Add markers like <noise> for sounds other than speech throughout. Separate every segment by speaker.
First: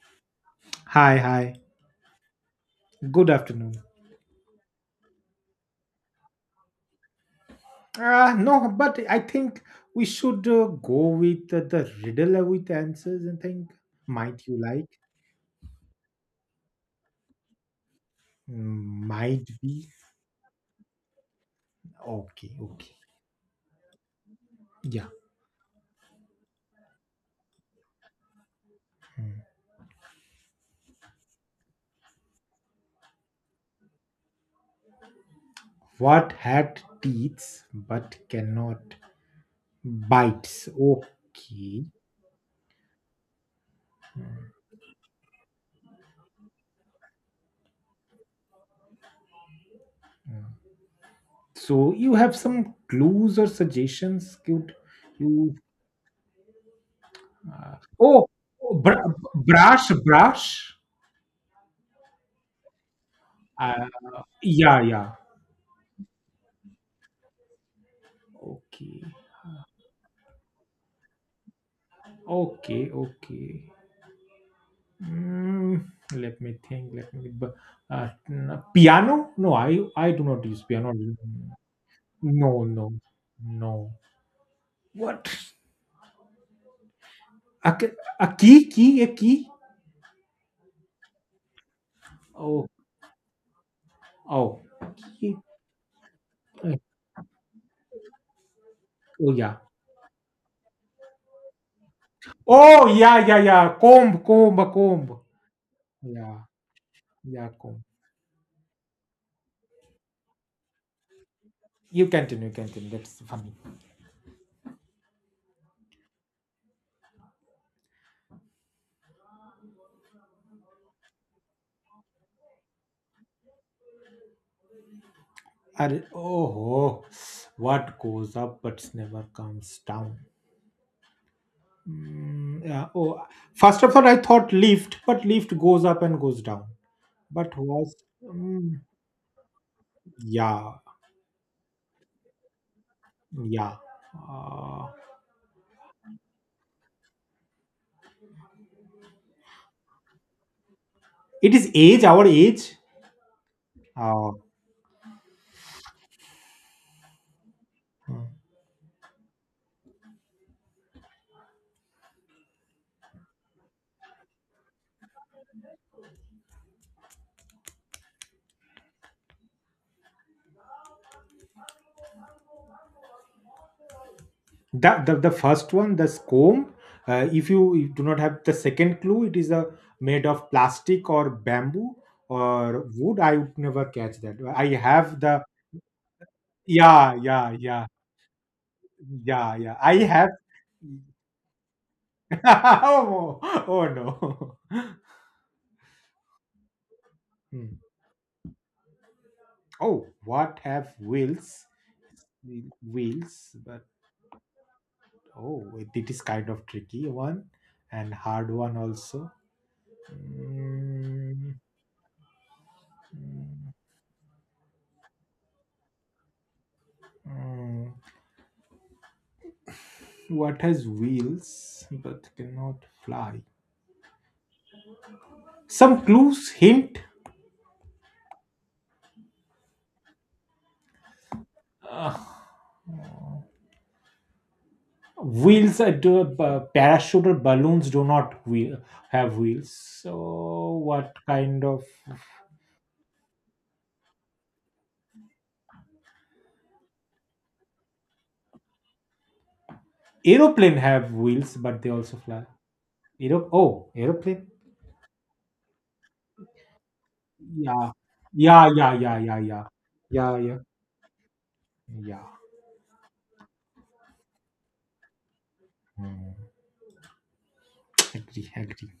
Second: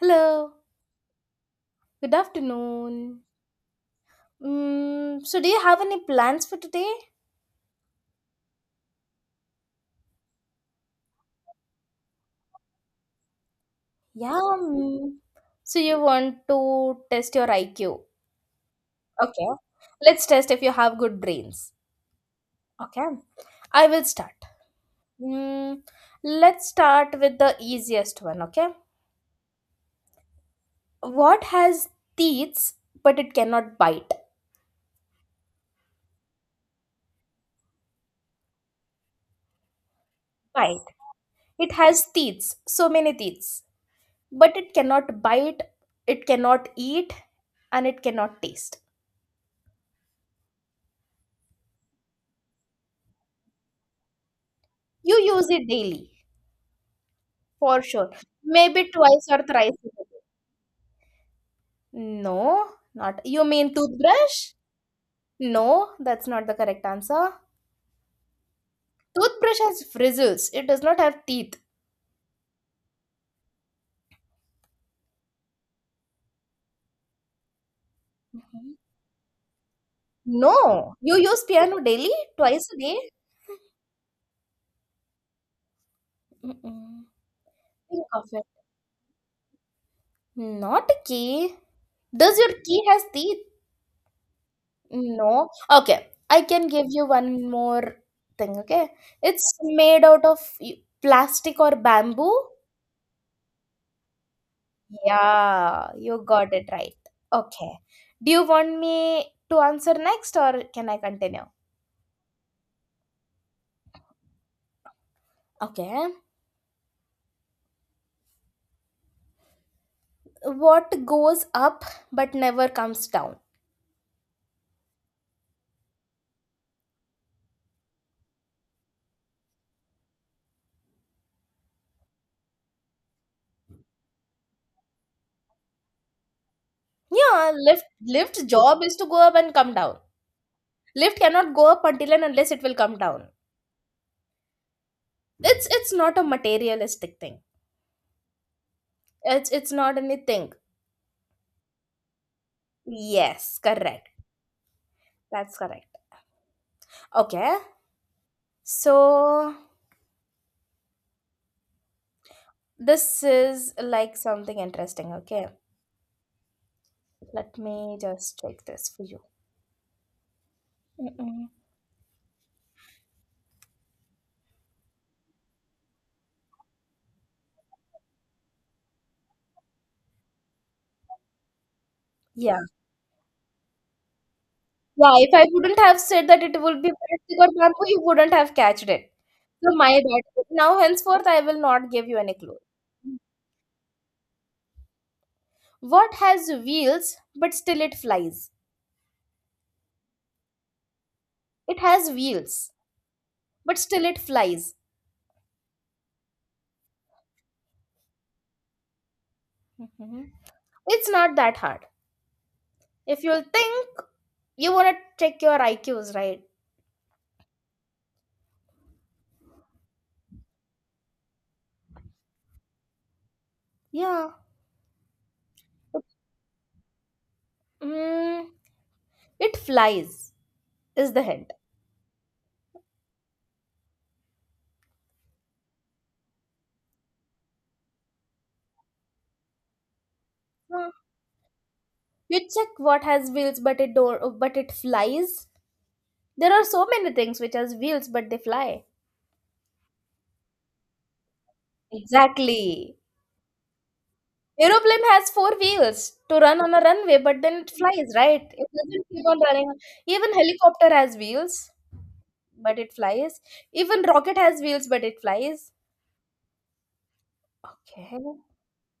Speaker 1: Hello,
Speaker 2: Hi, hi.
Speaker 1: good afternoon.
Speaker 2: Good afternoon.
Speaker 1: So, do you have any plans for today?
Speaker 2: No, but I think we should go with the riddle with answers and think.
Speaker 1: Yeah.
Speaker 2: Might you like?
Speaker 1: So, you want to test your IQ?
Speaker 2: Might
Speaker 1: Okay.
Speaker 2: be.
Speaker 1: Let's test if you have good brains.
Speaker 2: Okay, okay.
Speaker 1: Okay. I will start.
Speaker 2: Yeah.
Speaker 1: Mm, let's start with the easiest one. Okay.
Speaker 2: Mm.
Speaker 1: What has teeth but it cannot bite?
Speaker 2: What had teeth but cannot bites?
Speaker 1: Bite. It
Speaker 2: Okay.
Speaker 1: has teeth, so many teeth, but it cannot bite, it cannot eat, and it cannot taste.
Speaker 2: Mm. So you have some clues or suggestions? Could
Speaker 1: You use
Speaker 2: you?
Speaker 1: it daily, for sure.
Speaker 2: Oh, oh,
Speaker 1: Maybe twice or thrice
Speaker 2: brush,
Speaker 1: a
Speaker 2: brush.
Speaker 1: day. No, not. You mean
Speaker 2: Uh,
Speaker 1: toothbrush?
Speaker 2: yeah, yeah.
Speaker 1: No, that's not the correct answer.
Speaker 2: Okay.
Speaker 1: Toothbrush has bristles. It does not have teeth.
Speaker 2: Okay, okay. Mm, Let me think. Let me. Piano? No, I do not use piano.
Speaker 1: No, you use piano daily,
Speaker 2: No,
Speaker 1: twice a
Speaker 2: no,
Speaker 1: day.
Speaker 2: no. What?
Speaker 1: Mm-mm. Think
Speaker 2: A
Speaker 1: of it.
Speaker 2: key? Key? A key?
Speaker 1: Not a key. Does your
Speaker 2: Oh,
Speaker 1: key has teeth?
Speaker 2: oh, key.
Speaker 1: No. Okay, I can
Speaker 2: uh,
Speaker 1: give you one more thing. Okay,
Speaker 2: Oh, yeah.
Speaker 1: it's made out of plastic or bamboo.
Speaker 2: Oh, yeah, yeah, yeah. Comb, comb, a comb.
Speaker 1: Yeah, you
Speaker 2: Yeah,
Speaker 1: got it right.
Speaker 2: yeah,
Speaker 1: Okay.
Speaker 2: comb.
Speaker 1: Do you want me to answer next or can I continue?
Speaker 2: You continue, continue. That's funny.
Speaker 1: Okay. What goes up but never comes down?
Speaker 2: Are, oh, oh, what goes up but never comes down. Yeah. Oh, first of all, I thought lift, but lift goes up and goes down.
Speaker 1: Yeah,
Speaker 2: But
Speaker 1: lift
Speaker 2: was
Speaker 1: lift
Speaker 2: mm,
Speaker 1: job is to go up and come down.
Speaker 2: yeah,
Speaker 1: Lift cannot go up until and unless it will come down.
Speaker 2: yeah. Uh,
Speaker 1: It's not a materialistic thing. It's not anything.
Speaker 2: it is age, our age.
Speaker 1: Yes, correct.
Speaker 2: Uh,
Speaker 1: That's correct. Okay.
Speaker 2: mm.
Speaker 1: So this is like something interesting, okay? Let me just check this for you. Mm-mm.
Speaker 2: The first one, the comb. If you do not have the second clue, it is a made of plastic or bamboo
Speaker 1: Yeah.
Speaker 2: or wood. I would never catch that. I
Speaker 1: Yeah,
Speaker 2: have
Speaker 1: if
Speaker 2: the
Speaker 1: I wouldn't have said that it would be
Speaker 2: yeah,
Speaker 1: plastic or
Speaker 2: yeah,
Speaker 1: bamboo,
Speaker 2: yeah,
Speaker 1: you wouldn't have catched it.
Speaker 2: yeah,
Speaker 1: So
Speaker 2: yeah.
Speaker 1: my
Speaker 2: I have.
Speaker 1: bad. Now henceforth I will not give you any
Speaker 2: <laughs>
Speaker 1: clue.
Speaker 2: Oh, oh no. <laughs>
Speaker 1: What has wheels but
Speaker 2: Hmm.
Speaker 1: still it flies?
Speaker 2: Oh, what have wheels?
Speaker 1: It has wheels,
Speaker 2: Wheels,
Speaker 1: but
Speaker 2: but
Speaker 1: still it flies.
Speaker 2: oh, it is kind of tricky one and hard one also.
Speaker 1: Mhm. It's not
Speaker 2: Mm,
Speaker 1: that hard. If you'll
Speaker 2: mm,
Speaker 1: think, you wanna check your IQs, right?
Speaker 2: mm. What has wheels but cannot fly?
Speaker 1: Yeah.
Speaker 2: Some clues, hint.
Speaker 1: Mm, it flies is the hint.
Speaker 2: Uh, Wheels are do, parachute or balloons do not wheel, have wheels. So,
Speaker 1: Huh.
Speaker 2: what kind of
Speaker 1: You check what has wheels, but it don't. But it flies. There are so many things which has wheels but they fly.
Speaker 2: aeroplane have wheels but they also fly?
Speaker 1: Exactly.
Speaker 2: Aero Oh, aeroplane?
Speaker 1: Aeroplane has four wheels to run on a runway, but then it
Speaker 2: Yeah.
Speaker 1: flies, right?
Speaker 2: Yeah,
Speaker 1: It
Speaker 2: yeah,
Speaker 1: doesn't
Speaker 2: yeah,
Speaker 1: keep
Speaker 2: yeah,
Speaker 1: on
Speaker 2: yeah.
Speaker 1: running. Even
Speaker 2: Yeah, yeah.
Speaker 1: helicopter has wheels,
Speaker 2: Yeah.
Speaker 1: but it flies. Even rocket has wheels, but it flies.
Speaker 2: Mm.
Speaker 1: Okay.
Speaker 2: Agree, agree. <laughs>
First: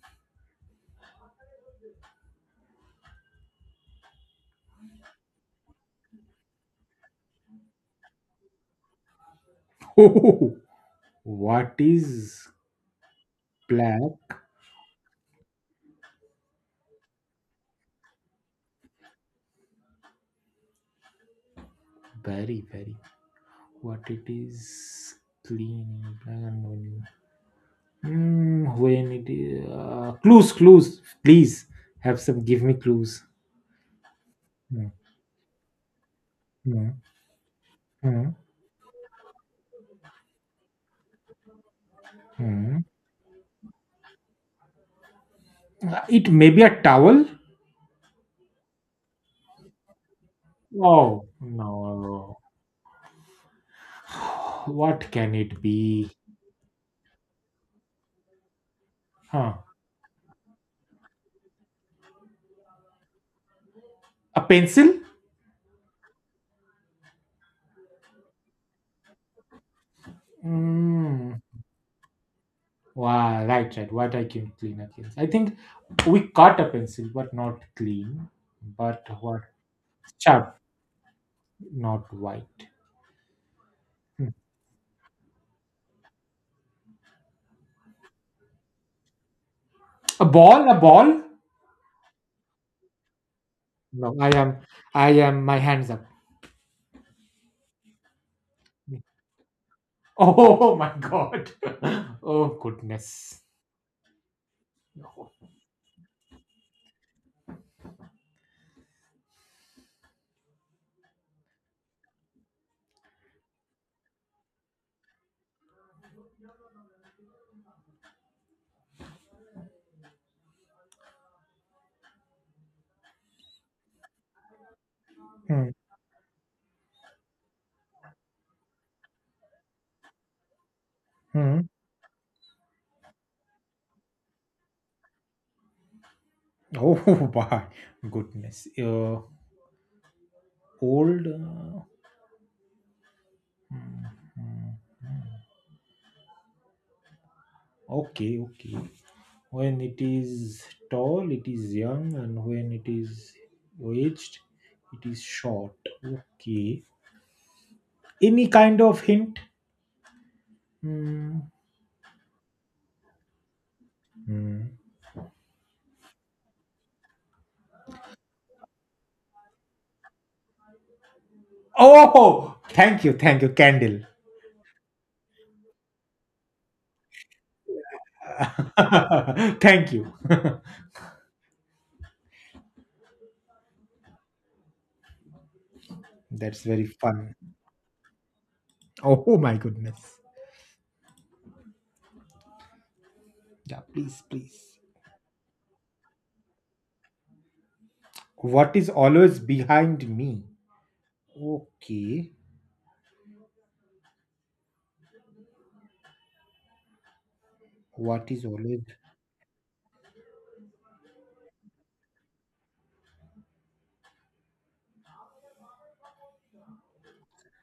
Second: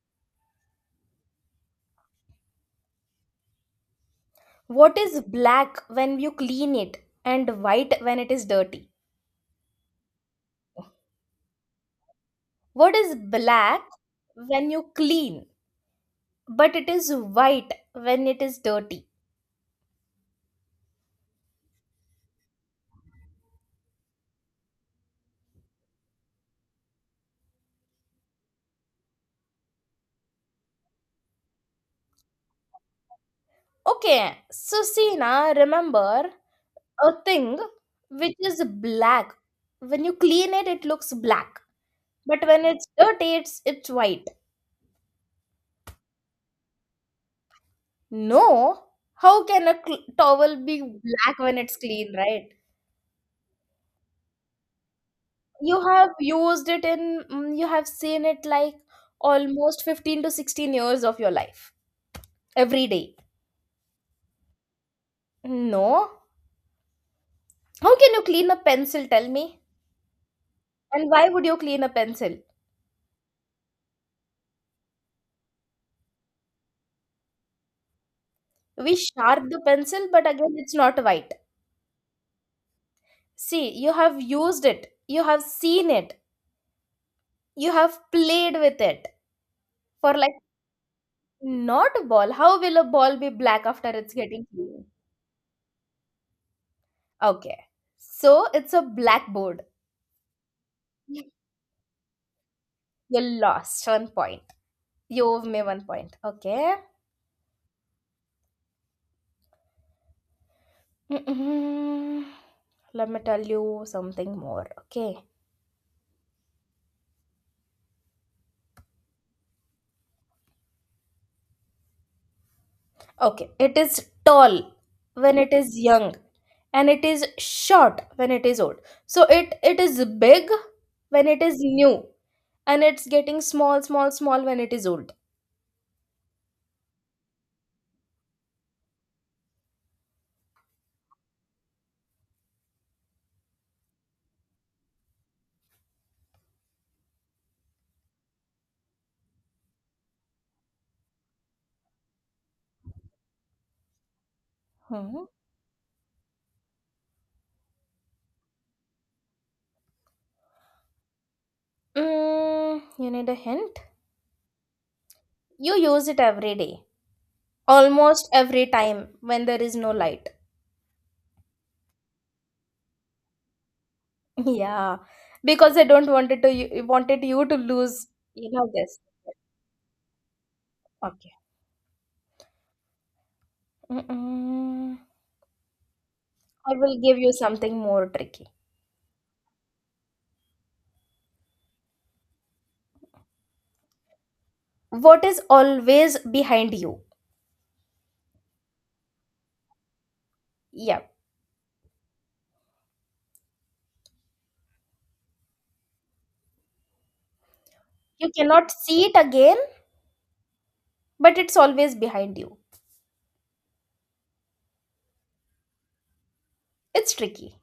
Speaker 1: What is black when you clean it and white when it is dirty?
Speaker 2: Oh, what is
Speaker 1: What is black
Speaker 2: black?
Speaker 1: when you clean, but it is white when it is dirty?
Speaker 2: Very, very. What it is clean. Black and only. When it is clues, clues, please have some. Give me clues.
Speaker 1: Okay. So
Speaker 2: Hmm,
Speaker 1: see now, remember
Speaker 2: hmm,
Speaker 1: a thing
Speaker 2: hmm,
Speaker 1: which is black. When you clean it, it looks black, but when
Speaker 2: hmm.
Speaker 1: it's dirty, it's white.
Speaker 2: It may be a towel.
Speaker 1: No, how can a towel be
Speaker 2: Oh
Speaker 1: black when it's clean,
Speaker 2: no!
Speaker 1: right?
Speaker 2: <sighs> What can it
Speaker 1: You
Speaker 2: be?
Speaker 1: have used it you have seen it like
Speaker 2: Huh?
Speaker 1: almost 15 to 16 years of your life every day.
Speaker 2: A pencil?
Speaker 1: No, how can you clean a pencil? Tell me. And why
Speaker 2: Mm.
Speaker 1: would you clean a pencil?
Speaker 2: Wow, right, right. What I can clean against. I think we cut a pencil, but not clean.
Speaker 1: We
Speaker 2: But what?
Speaker 1: sharp the pencil, but again,
Speaker 2: Sharp,
Speaker 1: it's not white.
Speaker 2: not white.
Speaker 1: See, you have
Speaker 2: Hmm.
Speaker 1: used it, you have seen it, you have played with it for
Speaker 2: A
Speaker 1: like.
Speaker 2: ball? A ball?
Speaker 1: Not a ball. How will a ball be black after
Speaker 2: No,
Speaker 1: it's
Speaker 2: I
Speaker 1: getting
Speaker 2: am.
Speaker 1: clean?
Speaker 2: I am. My hands up.
Speaker 1: Okay. So it's a blackboard.
Speaker 2: Oh <laughs> my
Speaker 1: You
Speaker 2: god. <laughs> Oh goodness.
Speaker 1: lost 1 point. You owe me 1 point. Okay. <clears throat> Mm-mm. Let me tell you something more. Okay. Okay. It is tall when it
Speaker 2: Hmm.
Speaker 1: is young and it is short when it is old. So it is big when it is
Speaker 2: Hmm.
Speaker 1: new and it's getting small small small when it is old.
Speaker 2: Oh <laughs> my goodness. Old. Hmm. Okay. Okay. When it is tall, it is young, and when it is aged, it is
Speaker 1: Hmm.
Speaker 2: short. Okay. Any kind of hint? Hmm.
Speaker 1: You need a hint?
Speaker 2: Hmm.
Speaker 1: You use it every day, almost every time when there is no light.
Speaker 2: Oh, thank you, candle.
Speaker 1: <laughs> Yeah, because I don't wanted to you wanted you to lose, you know this.
Speaker 2: <laughs> Thank you. <laughs>
Speaker 1: Okay. Mm-mm.
Speaker 2: That's
Speaker 1: I
Speaker 2: very
Speaker 1: will give you
Speaker 2: fun.
Speaker 1: something more tricky.
Speaker 2: Oh my goodness. Yeah, please, please.
Speaker 1: What is always behind you?
Speaker 2: What is always behind me?
Speaker 1: Yeah,
Speaker 2: Okay. What
Speaker 1: you
Speaker 2: is
Speaker 1: cannot
Speaker 2: always?
Speaker 1: see it again, but it's always behind you. It's tricky.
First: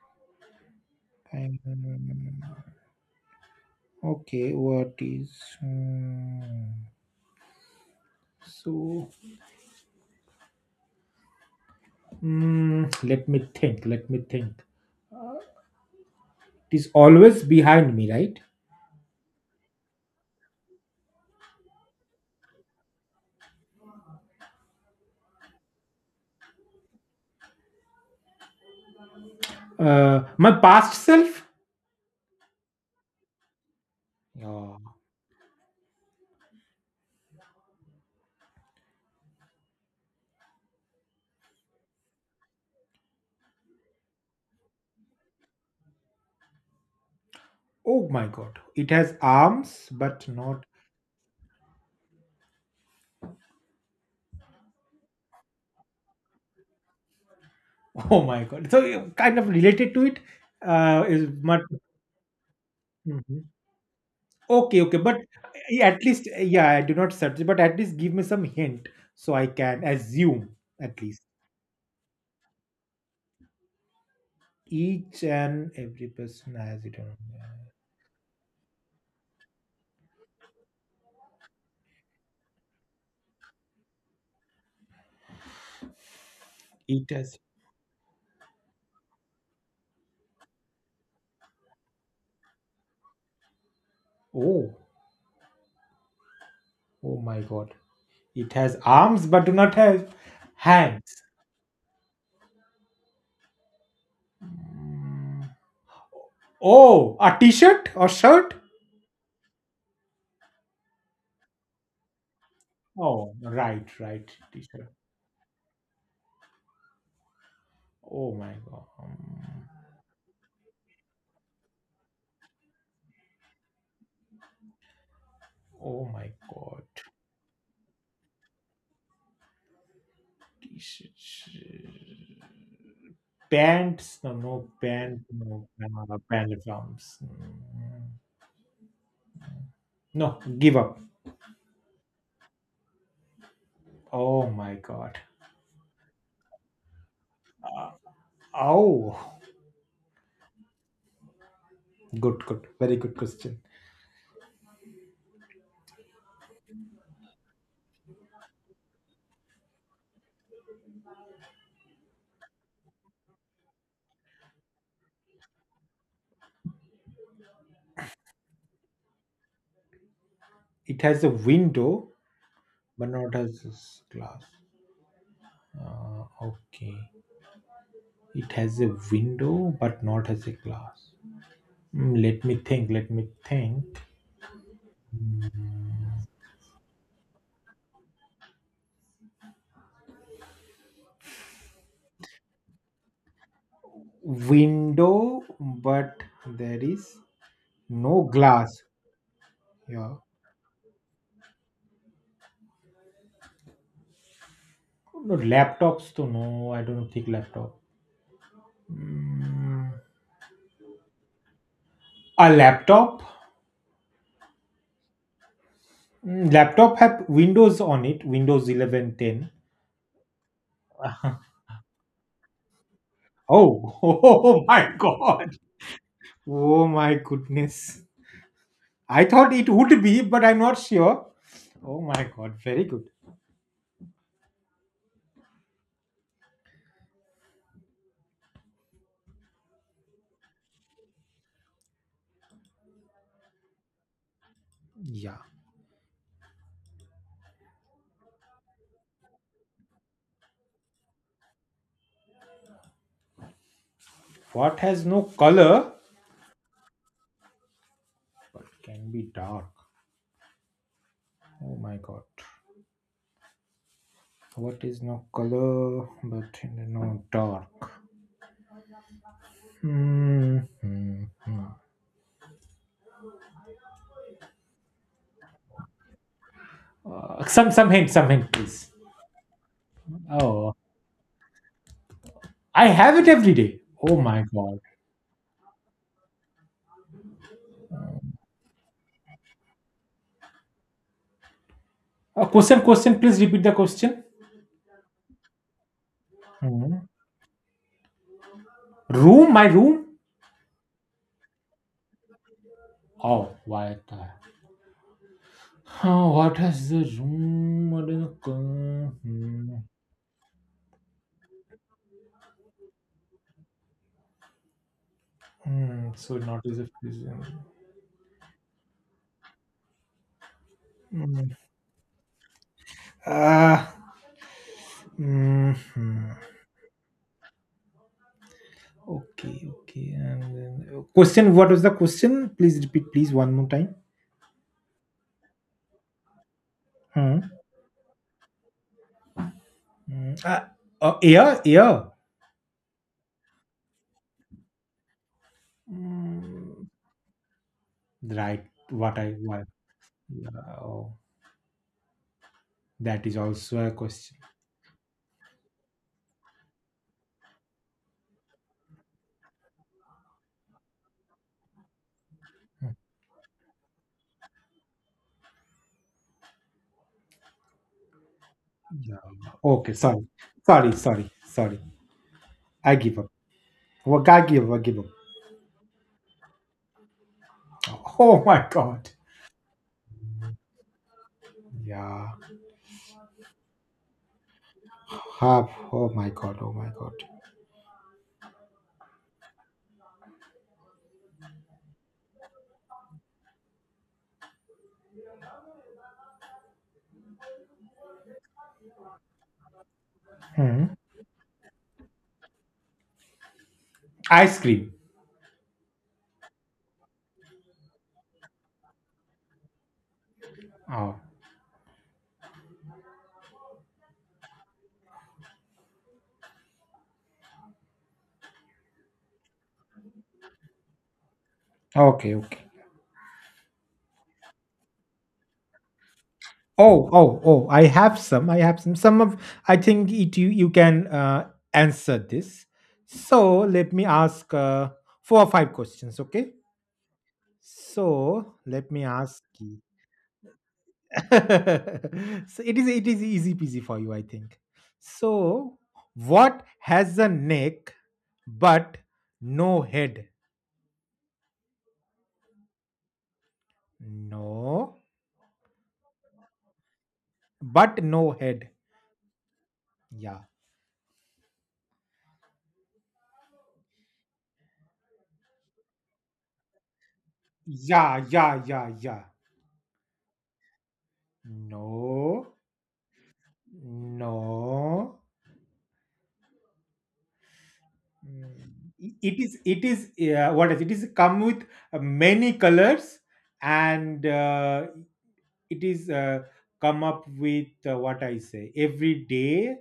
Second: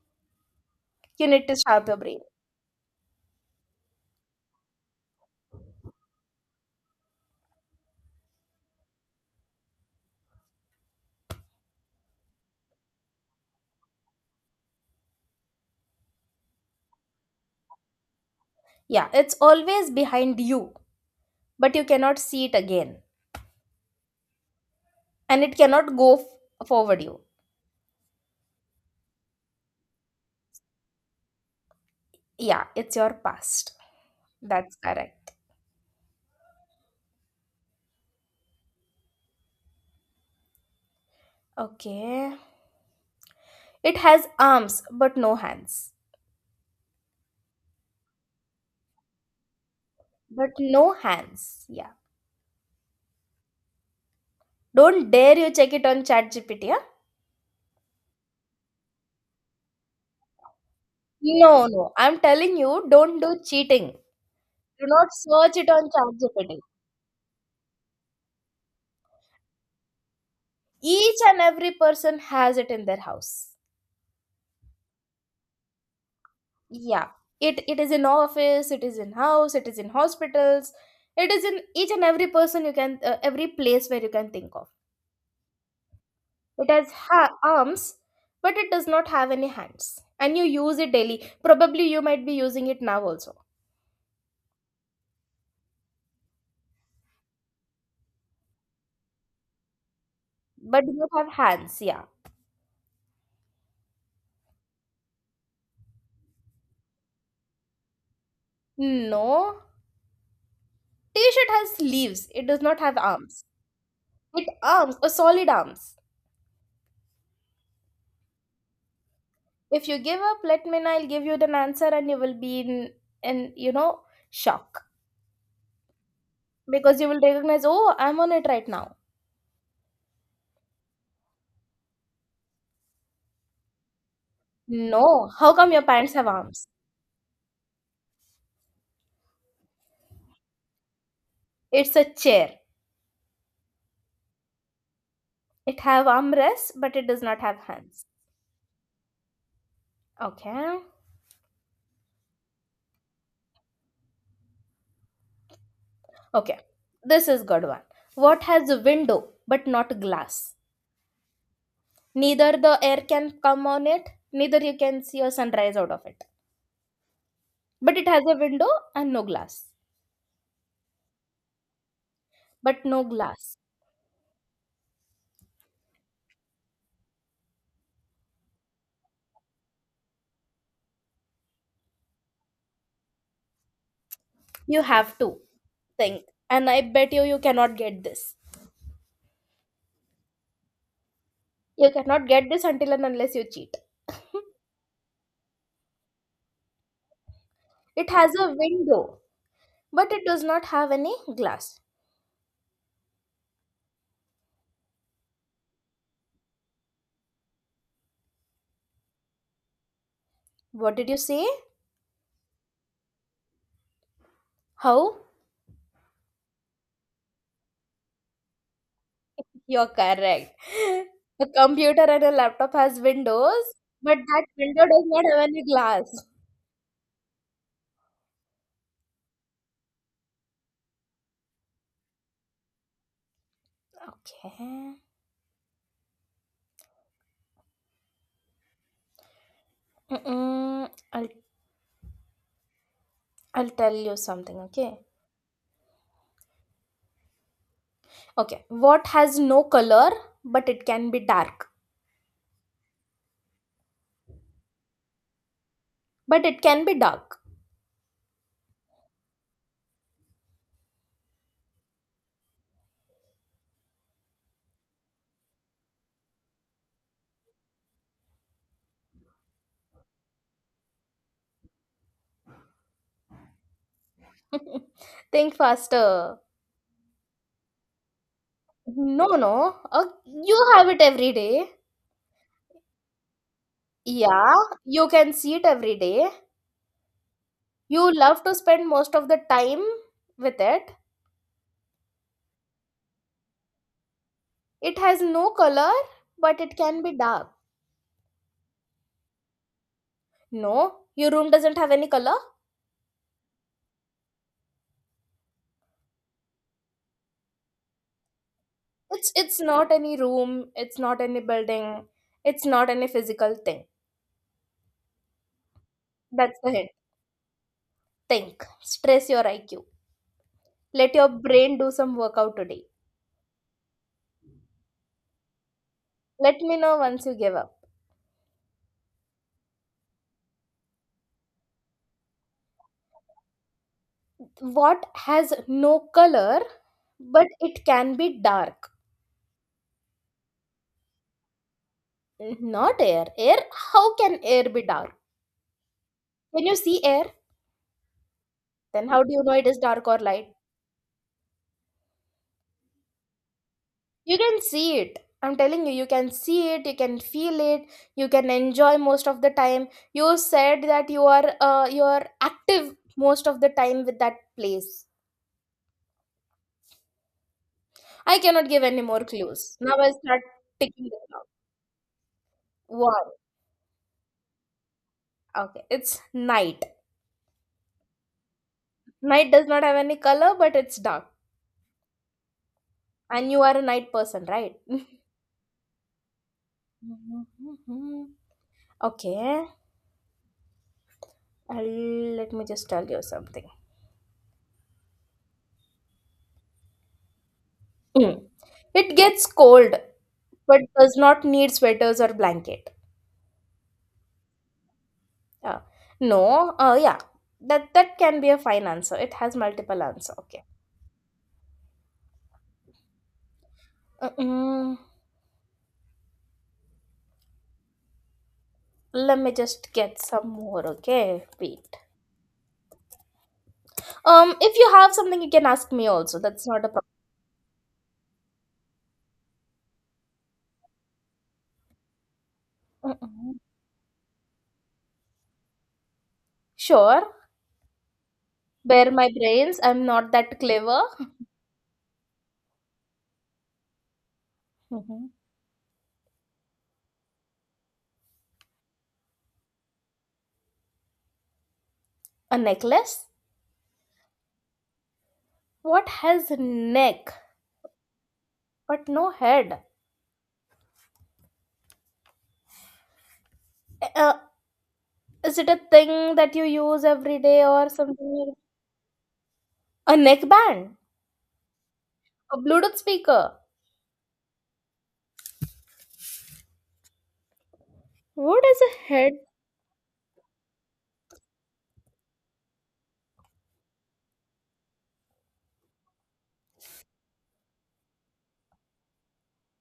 Speaker 1: You need to
Speaker 2: Um,
Speaker 1: sharp your brain.
Speaker 2: okay, what is? Hmm. So let me think. Let me think. It is always behind me, right?
Speaker 1: Yeah, it's always behind you, but you cannot see it again, and it cannot go forward you.
Speaker 2: My past self.
Speaker 1: Yeah, it's your past. That's
Speaker 2: Yeah.
Speaker 1: correct. Okay. It has arms but no hands.
Speaker 2: Oh my god, it has arms, but
Speaker 1: But
Speaker 2: not.
Speaker 1: no hands. Yeah. Don't dare you check it on ChatGPT. Yeah?
Speaker 2: <laughs> Oh my god. So you kind of related to it. Is but
Speaker 1: No, no. I'm telling you, don't do
Speaker 2: Mhm.
Speaker 1: cheating.
Speaker 2: Okay,
Speaker 1: Do
Speaker 2: okay,
Speaker 1: not
Speaker 2: but
Speaker 1: search it
Speaker 2: yeah,
Speaker 1: on
Speaker 2: at least
Speaker 1: ChatGPT.
Speaker 2: yeah, I do not search, but at least give me some hint so I can assume at
Speaker 1: Each
Speaker 2: least
Speaker 1: and every person has it in their house.
Speaker 2: each and every person has it
Speaker 1: Yeah.
Speaker 2: on.
Speaker 1: It is in office, it is in house, it is in hospitals, it is in each and every person you can every place where you can think of. It has
Speaker 2: It has.
Speaker 1: arms, but it does not have any hands. And you use it daily. Probably you might be using it now also.
Speaker 2: Oh. Oh my god. It has arms but do not have
Speaker 1: But do not
Speaker 2: hands.
Speaker 1: have hands, yeah.
Speaker 2: Oh, a t-shirt or shirt?
Speaker 1: No. T-shirt has sleeves. It does not have
Speaker 2: Oh,
Speaker 1: arms.
Speaker 2: right, right,
Speaker 1: It
Speaker 2: t-shirt.
Speaker 1: arms, a solid arms.
Speaker 2: Oh my god.
Speaker 1: If you give up, let me know. I'll give you the answer and you will be in shock.
Speaker 2: Oh my god.
Speaker 1: Because you will recognize, oh, I'm on it right now.
Speaker 2: T-shirt. Pants? No, no pants.
Speaker 1: No. How
Speaker 2: No,
Speaker 1: come your pants have arms?
Speaker 2: pantaloons. Mm. No, give up.
Speaker 1: It's a chair.
Speaker 2: Oh my god.
Speaker 1: It have armrests, but it does not have hands.
Speaker 2: Oh,
Speaker 1: Okay.
Speaker 2: good, good, very good question.
Speaker 1: Okay, this is good one. What has a window but not glass? Neither the air can come on it, neither you can see a sunrise out of it. But it has a window and no glass.
Speaker 2: It has a window,
Speaker 1: But no
Speaker 2: but not
Speaker 1: glass.
Speaker 2: has glass. Okay. It has a window, but not as a glass. Let me think. Let me think.
Speaker 1: You have to think. And I bet you cannot get this. You cannot get this until and unless you cheat.
Speaker 2: Window, but there is
Speaker 1: It
Speaker 2: no
Speaker 1: has a
Speaker 2: glass.
Speaker 1: window, but
Speaker 2: Yeah.
Speaker 1: it does not have any glass.
Speaker 2: No laptops. To no, I don't think laptop. Mm,
Speaker 1: What did you say?
Speaker 2: a laptop.
Speaker 1: How?
Speaker 2: Laptop have Windows on it. Windows 11 10.
Speaker 1: You're correct. <laughs> A computer and a laptop has windows,
Speaker 2: Oh, <laughs>
Speaker 1: but that
Speaker 2: oh
Speaker 1: window
Speaker 2: my
Speaker 1: does not have
Speaker 2: god.
Speaker 1: any glass.
Speaker 2: Oh my goodness. I thought it would be, but I'm not sure. Oh my god, very good.
Speaker 1: Okay. Mm-mm. I'll tell you something, okay?
Speaker 2: Yeah.
Speaker 1: Okay. What has no color, but it can be dark.
Speaker 2: What has no color
Speaker 1: But it can be dark.
Speaker 2: but can be dark? Oh my god. What is no color but no dark? Hmm. Hmm, hmm.
Speaker 1: <laughs> Think faster.
Speaker 2: Some hint, some hint, please.
Speaker 1: No, no. You
Speaker 2: Oh,
Speaker 1: have it every day.
Speaker 2: I have it every day. Oh my
Speaker 1: Yeah,
Speaker 2: god.
Speaker 1: you can see it every day. You love to spend most of the time with it.
Speaker 2: Question, question. Please repeat the question.
Speaker 1: It has no color, but it
Speaker 2: Hmm.
Speaker 1: can be dark.
Speaker 2: Room, my room.
Speaker 1: No, your room doesn't have any color.
Speaker 2: Oh, huh, what has the room? What is the color?
Speaker 1: It's
Speaker 2: Hmm.
Speaker 1: not any room, it's not any building, it's not any physical thing.
Speaker 2: Hmm, so
Speaker 1: That's
Speaker 2: not
Speaker 1: the
Speaker 2: as a
Speaker 1: hint.
Speaker 2: prison.
Speaker 1: Think. Stress your IQ. Let your
Speaker 2: Mm.
Speaker 1: brain do some workout today.
Speaker 2: Ah, hmm.
Speaker 1: Let me know once you give up.
Speaker 2: Okay, okay. And then, question: what was the question? Please repeat, please, one more time.
Speaker 1: What has no color
Speaker 2: Hmm.
Speaker 1: but it can be dark?
Speaker 2: Hmm. Yeah, yeah.
Speaker 1: Not air. Air, how can air be dark? Can you
Speaker 2: Mm,
Speaker 1: see air?
Speaker 2: right.
Speaker 1: Then
Speaker 2: What
Speaker 1: how do
Speaker 2: I
Speaker 1: you know
Speaker 2: want.
Speaker 1: it is dark or light?
Speaker 2: Yeah, oh, that is also a question.
Speaker 1: You can see it. I'm telling you, you can see it, you can feel it, you can enjoy most of the time. You said that you are active most of the time with that place. I cannot give any
Speaker 2: Yeah.
Speaker 1: more clues.
Speaker 2: Okay.
Speaker 1: Now I
Speaker 2: Sorry.
Speaker 1: start
Speaker 2: Sorry.
Speaker 1: ticking this
Speaker 2: Sorry.
Speaker 1: out.
Speaker 2: Sorry. I give up.
Speaker 1: Wow.
Speaker 2: Well, I give up. I give up. <laughs>
Speaker 1: Okay. It's night.
Speaker 2: Oh my god.
Speaker 1: Night does not have any color, but it's dark.
Speaker 2: Yeah.
Speaker 1: And you are a night person, right? <laughs>
Speaker 2: Half. Oh my god. Oh my god.
Speaker 1: Okay. Let me just tell you something. Mm. It gets cold but
Speaker 2: Hmm.
Speaker 1: does not need sweaters or blanket.
Speaker 2: Ice cream.
Speaker 1: Uh, no, yeah, that can be a fine answer. It has multiple answer. Okay.
Speaker 2: Oh.
Speaker 1: Mm-mm. Let me just get some more. Okay, wait.
Speaker 2: Okay. Okay.
Speaker 1: If you have something, you can ask me also. That's not a problem.
Speaker 2: Oh, oh, oh, I have some. I have some. Some of, I think it you can answer this. So
Speaker 1: Mm-mm.
Speaker 2: let me ask four or five questions, okay?
Speaker 1: Sure.
Speaker 2: So let me
Speaker 1: Bear my
Speaker 2: ask
Speaker 1: brains.
Speaker 2: you.
Speaker 1: I'm not that clever.
Speaker 2: <laughs> So it is easy peasy for you, I think.
Speaker 1: hmm
Speaker 2: So what has a neck but no head?
Speaker 1: A necklace?
Speaker 2: No,
Speaker 1: What has neck
Speaker 2: but no head.
Speaker 1: but no head?
Speaker 2: Yeah.
Speaker 1: Uh, is it a thing that you use every day or
Speaker 2: Yeah,
Speaker 1: something?
Speaker 2: yeah, yeah, yeah.
Speaker 1: A neckband.
Speaker 2: No,
Speaker 1: A Bluetooth speaker.
Speaker 2: no,
Speaker 1: What
Speaker 2: Mm,
Speaker 1: is a head?
Speaker 2: it is what is it is come with many colors and it is come up with what I say every day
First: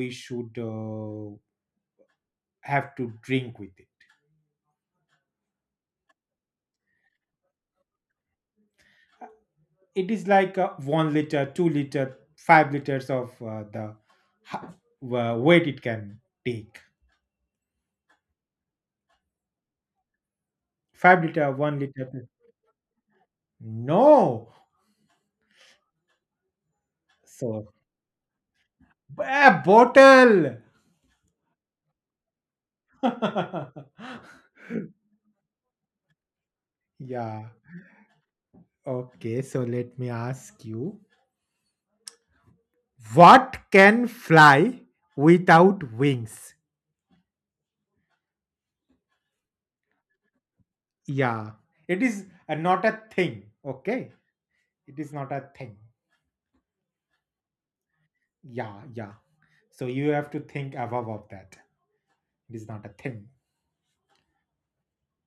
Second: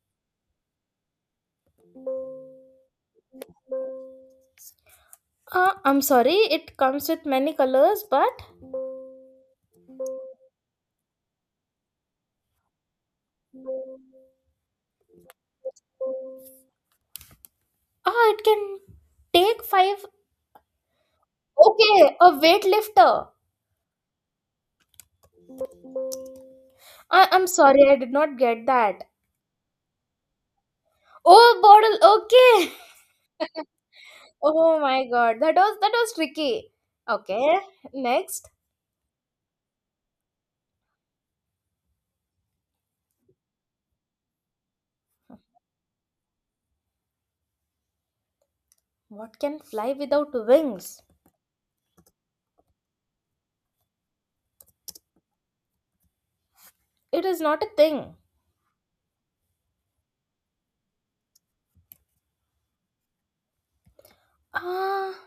Speaker 2: we should have to drink with it.
Speaker 1: I'm sorry, it comes with many colors, but
Speaker 2: It is like 1 liter, 2 liter, 5 liters of the ha- weight it can take.
Speaker 1: it can take five.
Speaker 2: 5 liter, 1 liter,
Speaker 1: Okay, a weightlifter.
Speaker 2: no,
Speaker 1: I'm
Speaker 2: so
Speaker 1: sorry, I did not get that.
Speaker 2: a bottle.
Speaker 1: Oh, bottle. Okay. <laughs>
Speaker 2: <laughs>
Speaker 1: Oh my God, that was tricky.
Speaker 2: Yeah.
Speaker 1: Okay, next,
Speaker 2: Okay, so let me ask you, what can fly without wings?
Speaker 1: what can fly without wings?
Speaker 2: Yeah, it is not a thing. Okay, it is not a thing.
Speaker 1: It is not a thing.
Speaker 2: Yeah, yeah. So you have to think above of that. It is not a thing.
Speaker 1: Ah,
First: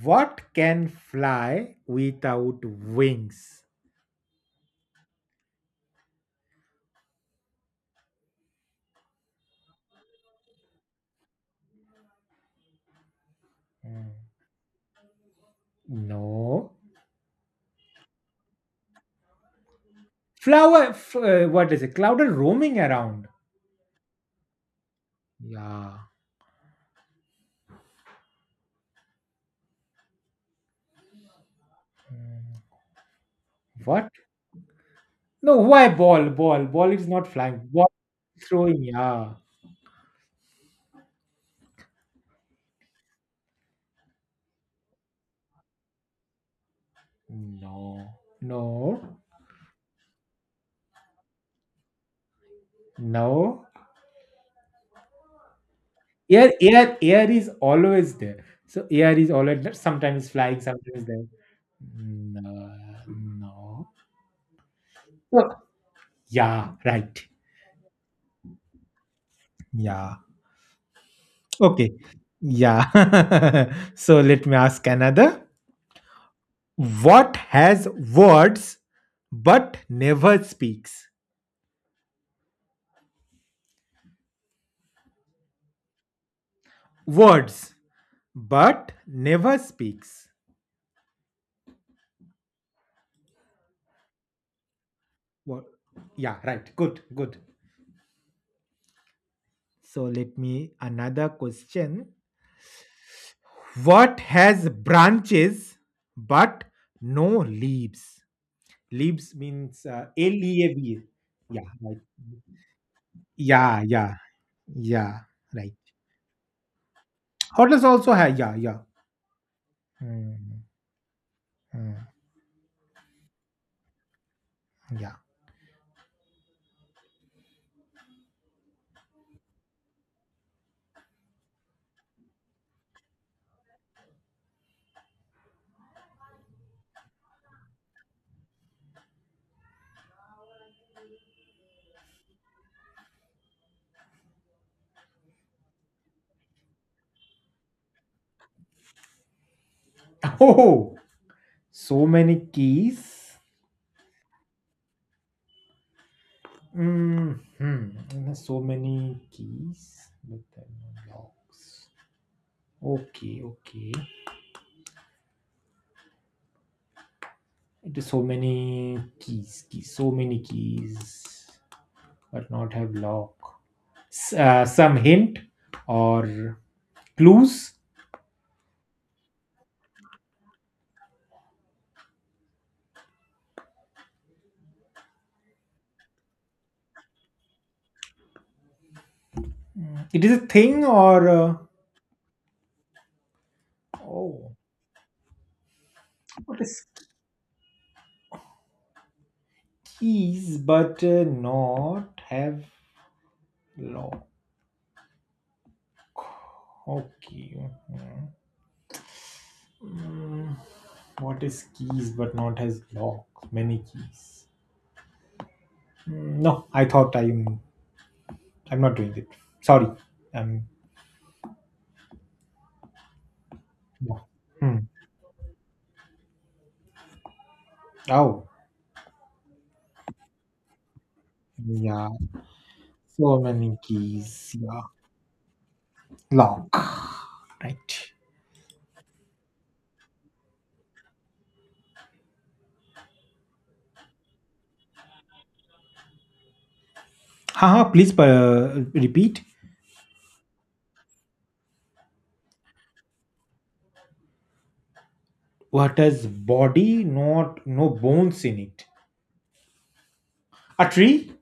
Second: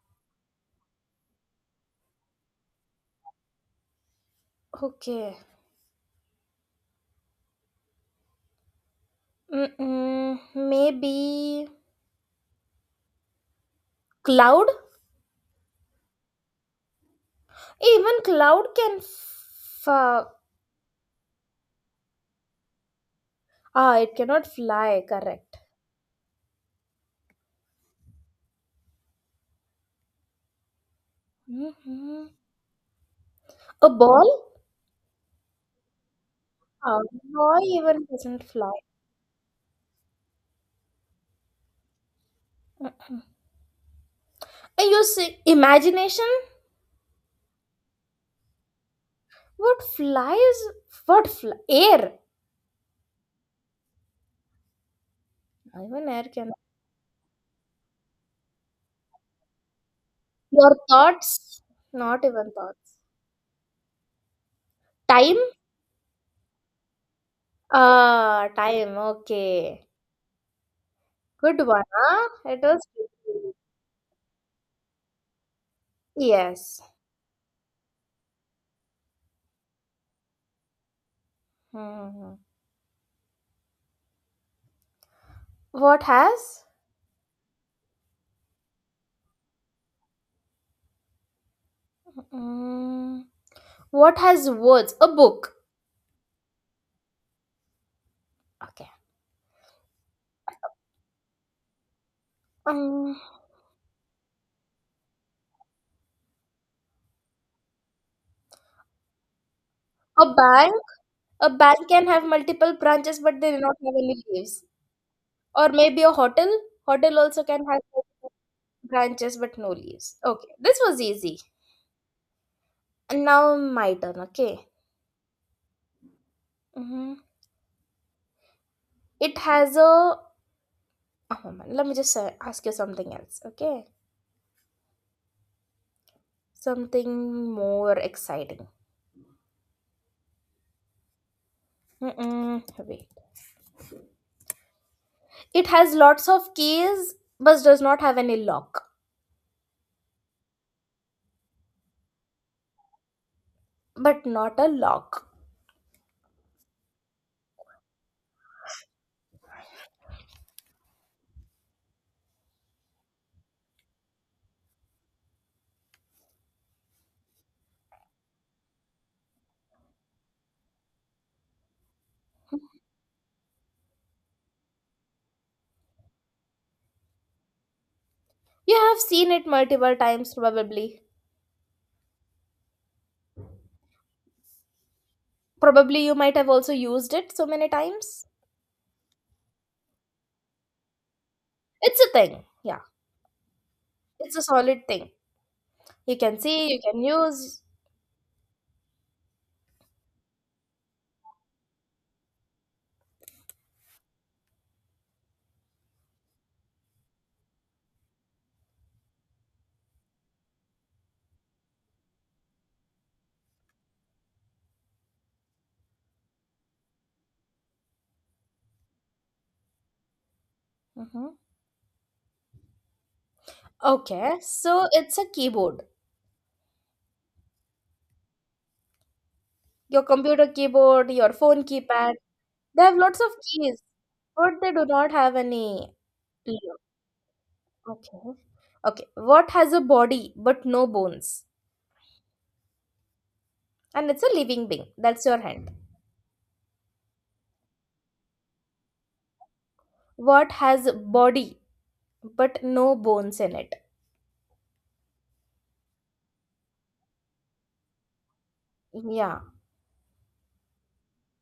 Speaker 2: What can fly without wings?
Speaker 1: okay. Mm-mm, maybe
Speaker 2: Hmm.
Speaker 1: cloud.
Speaker 2: No.
Speaker 1: Even cloud can fa-
Speaker 2: Flower, what is it? Cloud are roaming around.
Speaker 1: ah, it cannot fly. Correct.
Speaker 2: Yeah.
Speaker 1: hmm A
Speaker 2: What?
Speaker 1: ball?
Speaker 2: No, why ball? Ball. Ball is not flying.
Speaker 1: Boy
Speaker 2: Ball
Speaker 1: even doesn't fly.
Speaker 2: throwing. Yeah.
Speaker 1: Mm. And your imagination?
Speaker 2: No. No.
Speaker 1: What flies? What fly? Air?
Speaker 2: No.
Speaker 1: Even air can.
Speaker 2: Air is always there. So air is always there, sometimes flying,
Speaker 1: Your
Speaker 2: sometimes there.
Speaker 1: thoughts? Not even
Speaker 2: No.
Speaker 1: thoughts.
Speaker 2: No.
Speaker 1: Time?
Speaker 2: So, yeah, right.
Speaker 1: Time. Okay.
Speaker 2: Yeah.
Speaker 1: Good one.
Speaker 2: Okay.
Speaker 1: Huh? It
Speaker 2: Yeah.
Speaker 1: was.
Speaker 2: <laughs> So let me ask another.
Speaker 1: Yes.
Speaker 2: What has words but never speaks?
Speaker 1: hmm What has?
Speaker 2: Words but never speaks.
Speaker 1: Mm, what has words? A book.
Speaker 2: What? Yeah, right. Good, good.
Speaker 1: Okay.
Speaker 2: So let me another question.
Speaker 1: Um,
Speaker 2: What has branches but no leaves? Leaves means
Speaker 1: a bank,
Speaker 2: L-E-A-V.
Speaker 1: a
Speaker 2: Yeah,
Speaker 1: bank
Speaker 2: right.
Speaker 1: can have multiple branches, but they do not
Speaker 2: Yeah,
Speaker 1: have
Speaker 2: yeah,
Speaker 1: any leaves.
Speaker 2: yeah,
Speaker 1: Or
Speaker 2: right.
Speaker 1: maybe a hotel, hotel also can have
Speaker 2: Hotels also
Speaker 1: multiple
Speaker 2: have, yeah, yeah.
Speaker 1: branches but no leaves. Okay,
Speaker 2: Hmm,
Speaker 1: this was easy.
Speaker 2: hmm,
Speaker 1: And now my turn. Okay.
Speaker 2: yeah.
Speaker 1: hmm It has a. Oh man, let me just ask you something else. Okay, something more exciting. Mm-mm, wait. It has lots of keys, but does not have any lock.
Speaker 2: <laughs> Oh, so many keys.
Speaker 1: But not a lock.
Speaker 2: Mm-hmm. So many keys with the locks. Okay, okay. It is so many keys, keys, so many keys, but not have lock. Some hint or clues.
Speaker 1: You have seen it multiple times, probably. Probably you might have also used it so many times.
Speaker 2: It is a thing or
Speaker 1: It's a thing. Yeah, it's a
Speaker 2: oh,
Speaker 1: solid thing. You can
Speaker 2: what
Speaker 1: see, you
Speaker 2: is
Speaker 1: can use.
Speaker 2: keys, but not have lock. Okay. Mhm. Mm, what is keys but not has lock? Many keys. No, I thought I'm not doing it. Sorry. Um.
Speaker 1: Mhm.
Speaker 2: No.
Speaker 1: Okay,
Speaker 2: Hmm.
Speaker 1: so it's a keyboard.
Speaker 2: Oh.
Speaker 1: Your computer keyboard, your phone
Speaker 2: Yeah.
Speaker 1: keypad. They have lots of
Speaker 2: So many
Speaker 1: keys,
Speaker 2: keys.
Speaker 1: but they
Speaker 2: Yeah.
Speaker 1: do not have any leaf.
Speaker 2: Lock. Right.
Speaker 1: Okay. Okay. What has a body but no bones? And it's a living being. That's your hand.
Speaker 2: Haha, please repeat.
Speaker 1: What has body but no bones in it?
Speaker 2: What has body, not no bones in it?
Speaker 1: Yeah.
Speaker 2: A tree?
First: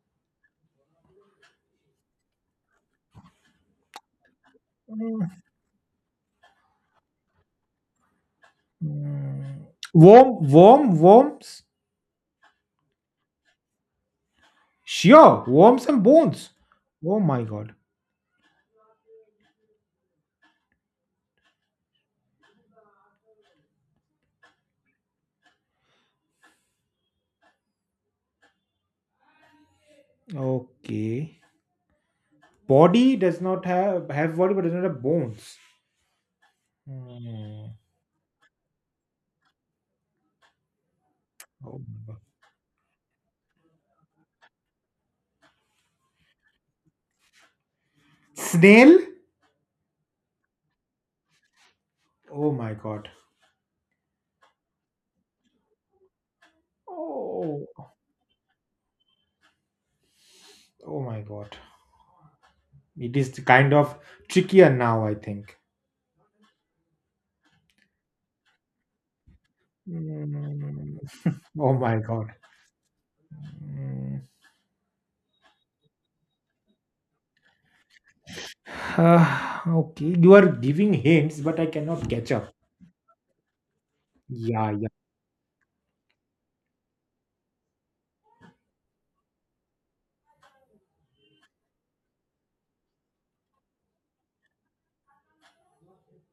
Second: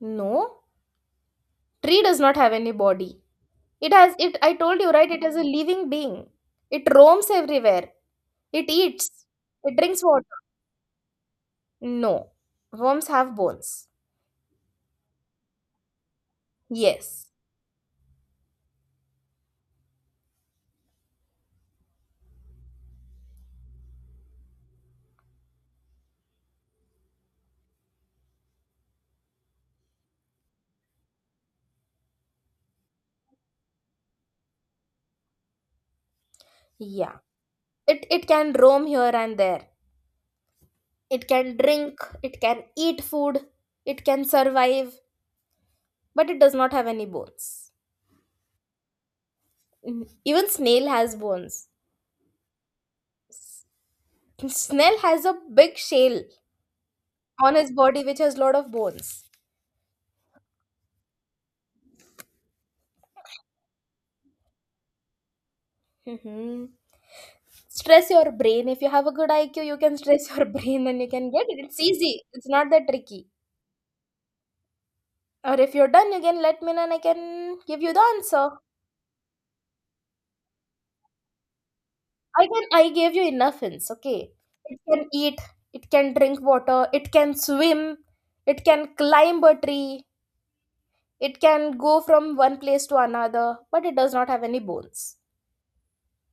Speaker 1: No. Tree does not have any body. It has it I told you, right? It is a living being. It roams everywhere. It eats.
Speaker 2: Mm.
Speaker 1: It drinks water.
Speaker 2: Worm, worm, worms?
Speaker 1: No. Worms have bones.
Speaker 2: Sure, worms and bones. Oh
Speaker 1: Yes.
Speaker 2: my god. Okay. Body does not have body but does not have bones.
Speaker 1: Yeah.
Speaker 2: Hmm.
Speaker 1: It can roam here and there. It can
Speaker 2: Oh
Speaker 1: drink,
Speaker 2: my god.
Speaker 1: it can eat food, it can survive, but it does not have any bones.
Speaker 2: Snail?
Speaker 1: Mm, even snail has bones.
Speaker 2: Oh my god.
Speaker 1: Snail has a big shell on
Speaker 2: Oh,
Speaker 1: his body which has lot of bones.
Speaker 2: oh my god. It is kind of trickier now, I think.
Speaker 1: <laughs> Mhm. Stress your brain. If you have a good IQ, you can stress your <laughs> brain
Speaker 2: Mm.
Speaker 1: and you can get
Speaker 2: <laughs>
Speaker 1: it.
Speaker 2: Oh
Speaker 1: It's
Speaker 2: my
Speaker 1: easy.
Speaker 2: god.
Speaker 1: It's not that tricky.
Speaker 2: Mm.
Speaker 1: Or if you're done, you can let me know and I can give you the answer.
Speaker 2: <sighs> Okay, you are giving hints, but I cannot catch
Speaker 1: I
Speaker 2: up.
Speaker 1: can I gave you enough hints, okay?
Speaker 2: Yeah,
Speaker 1: It
Speaker 2: yeah.
Speaker 1: can eat, it can drink water, it can swim, it can climb a tree, it can go from one place to another, but it does not have any bones.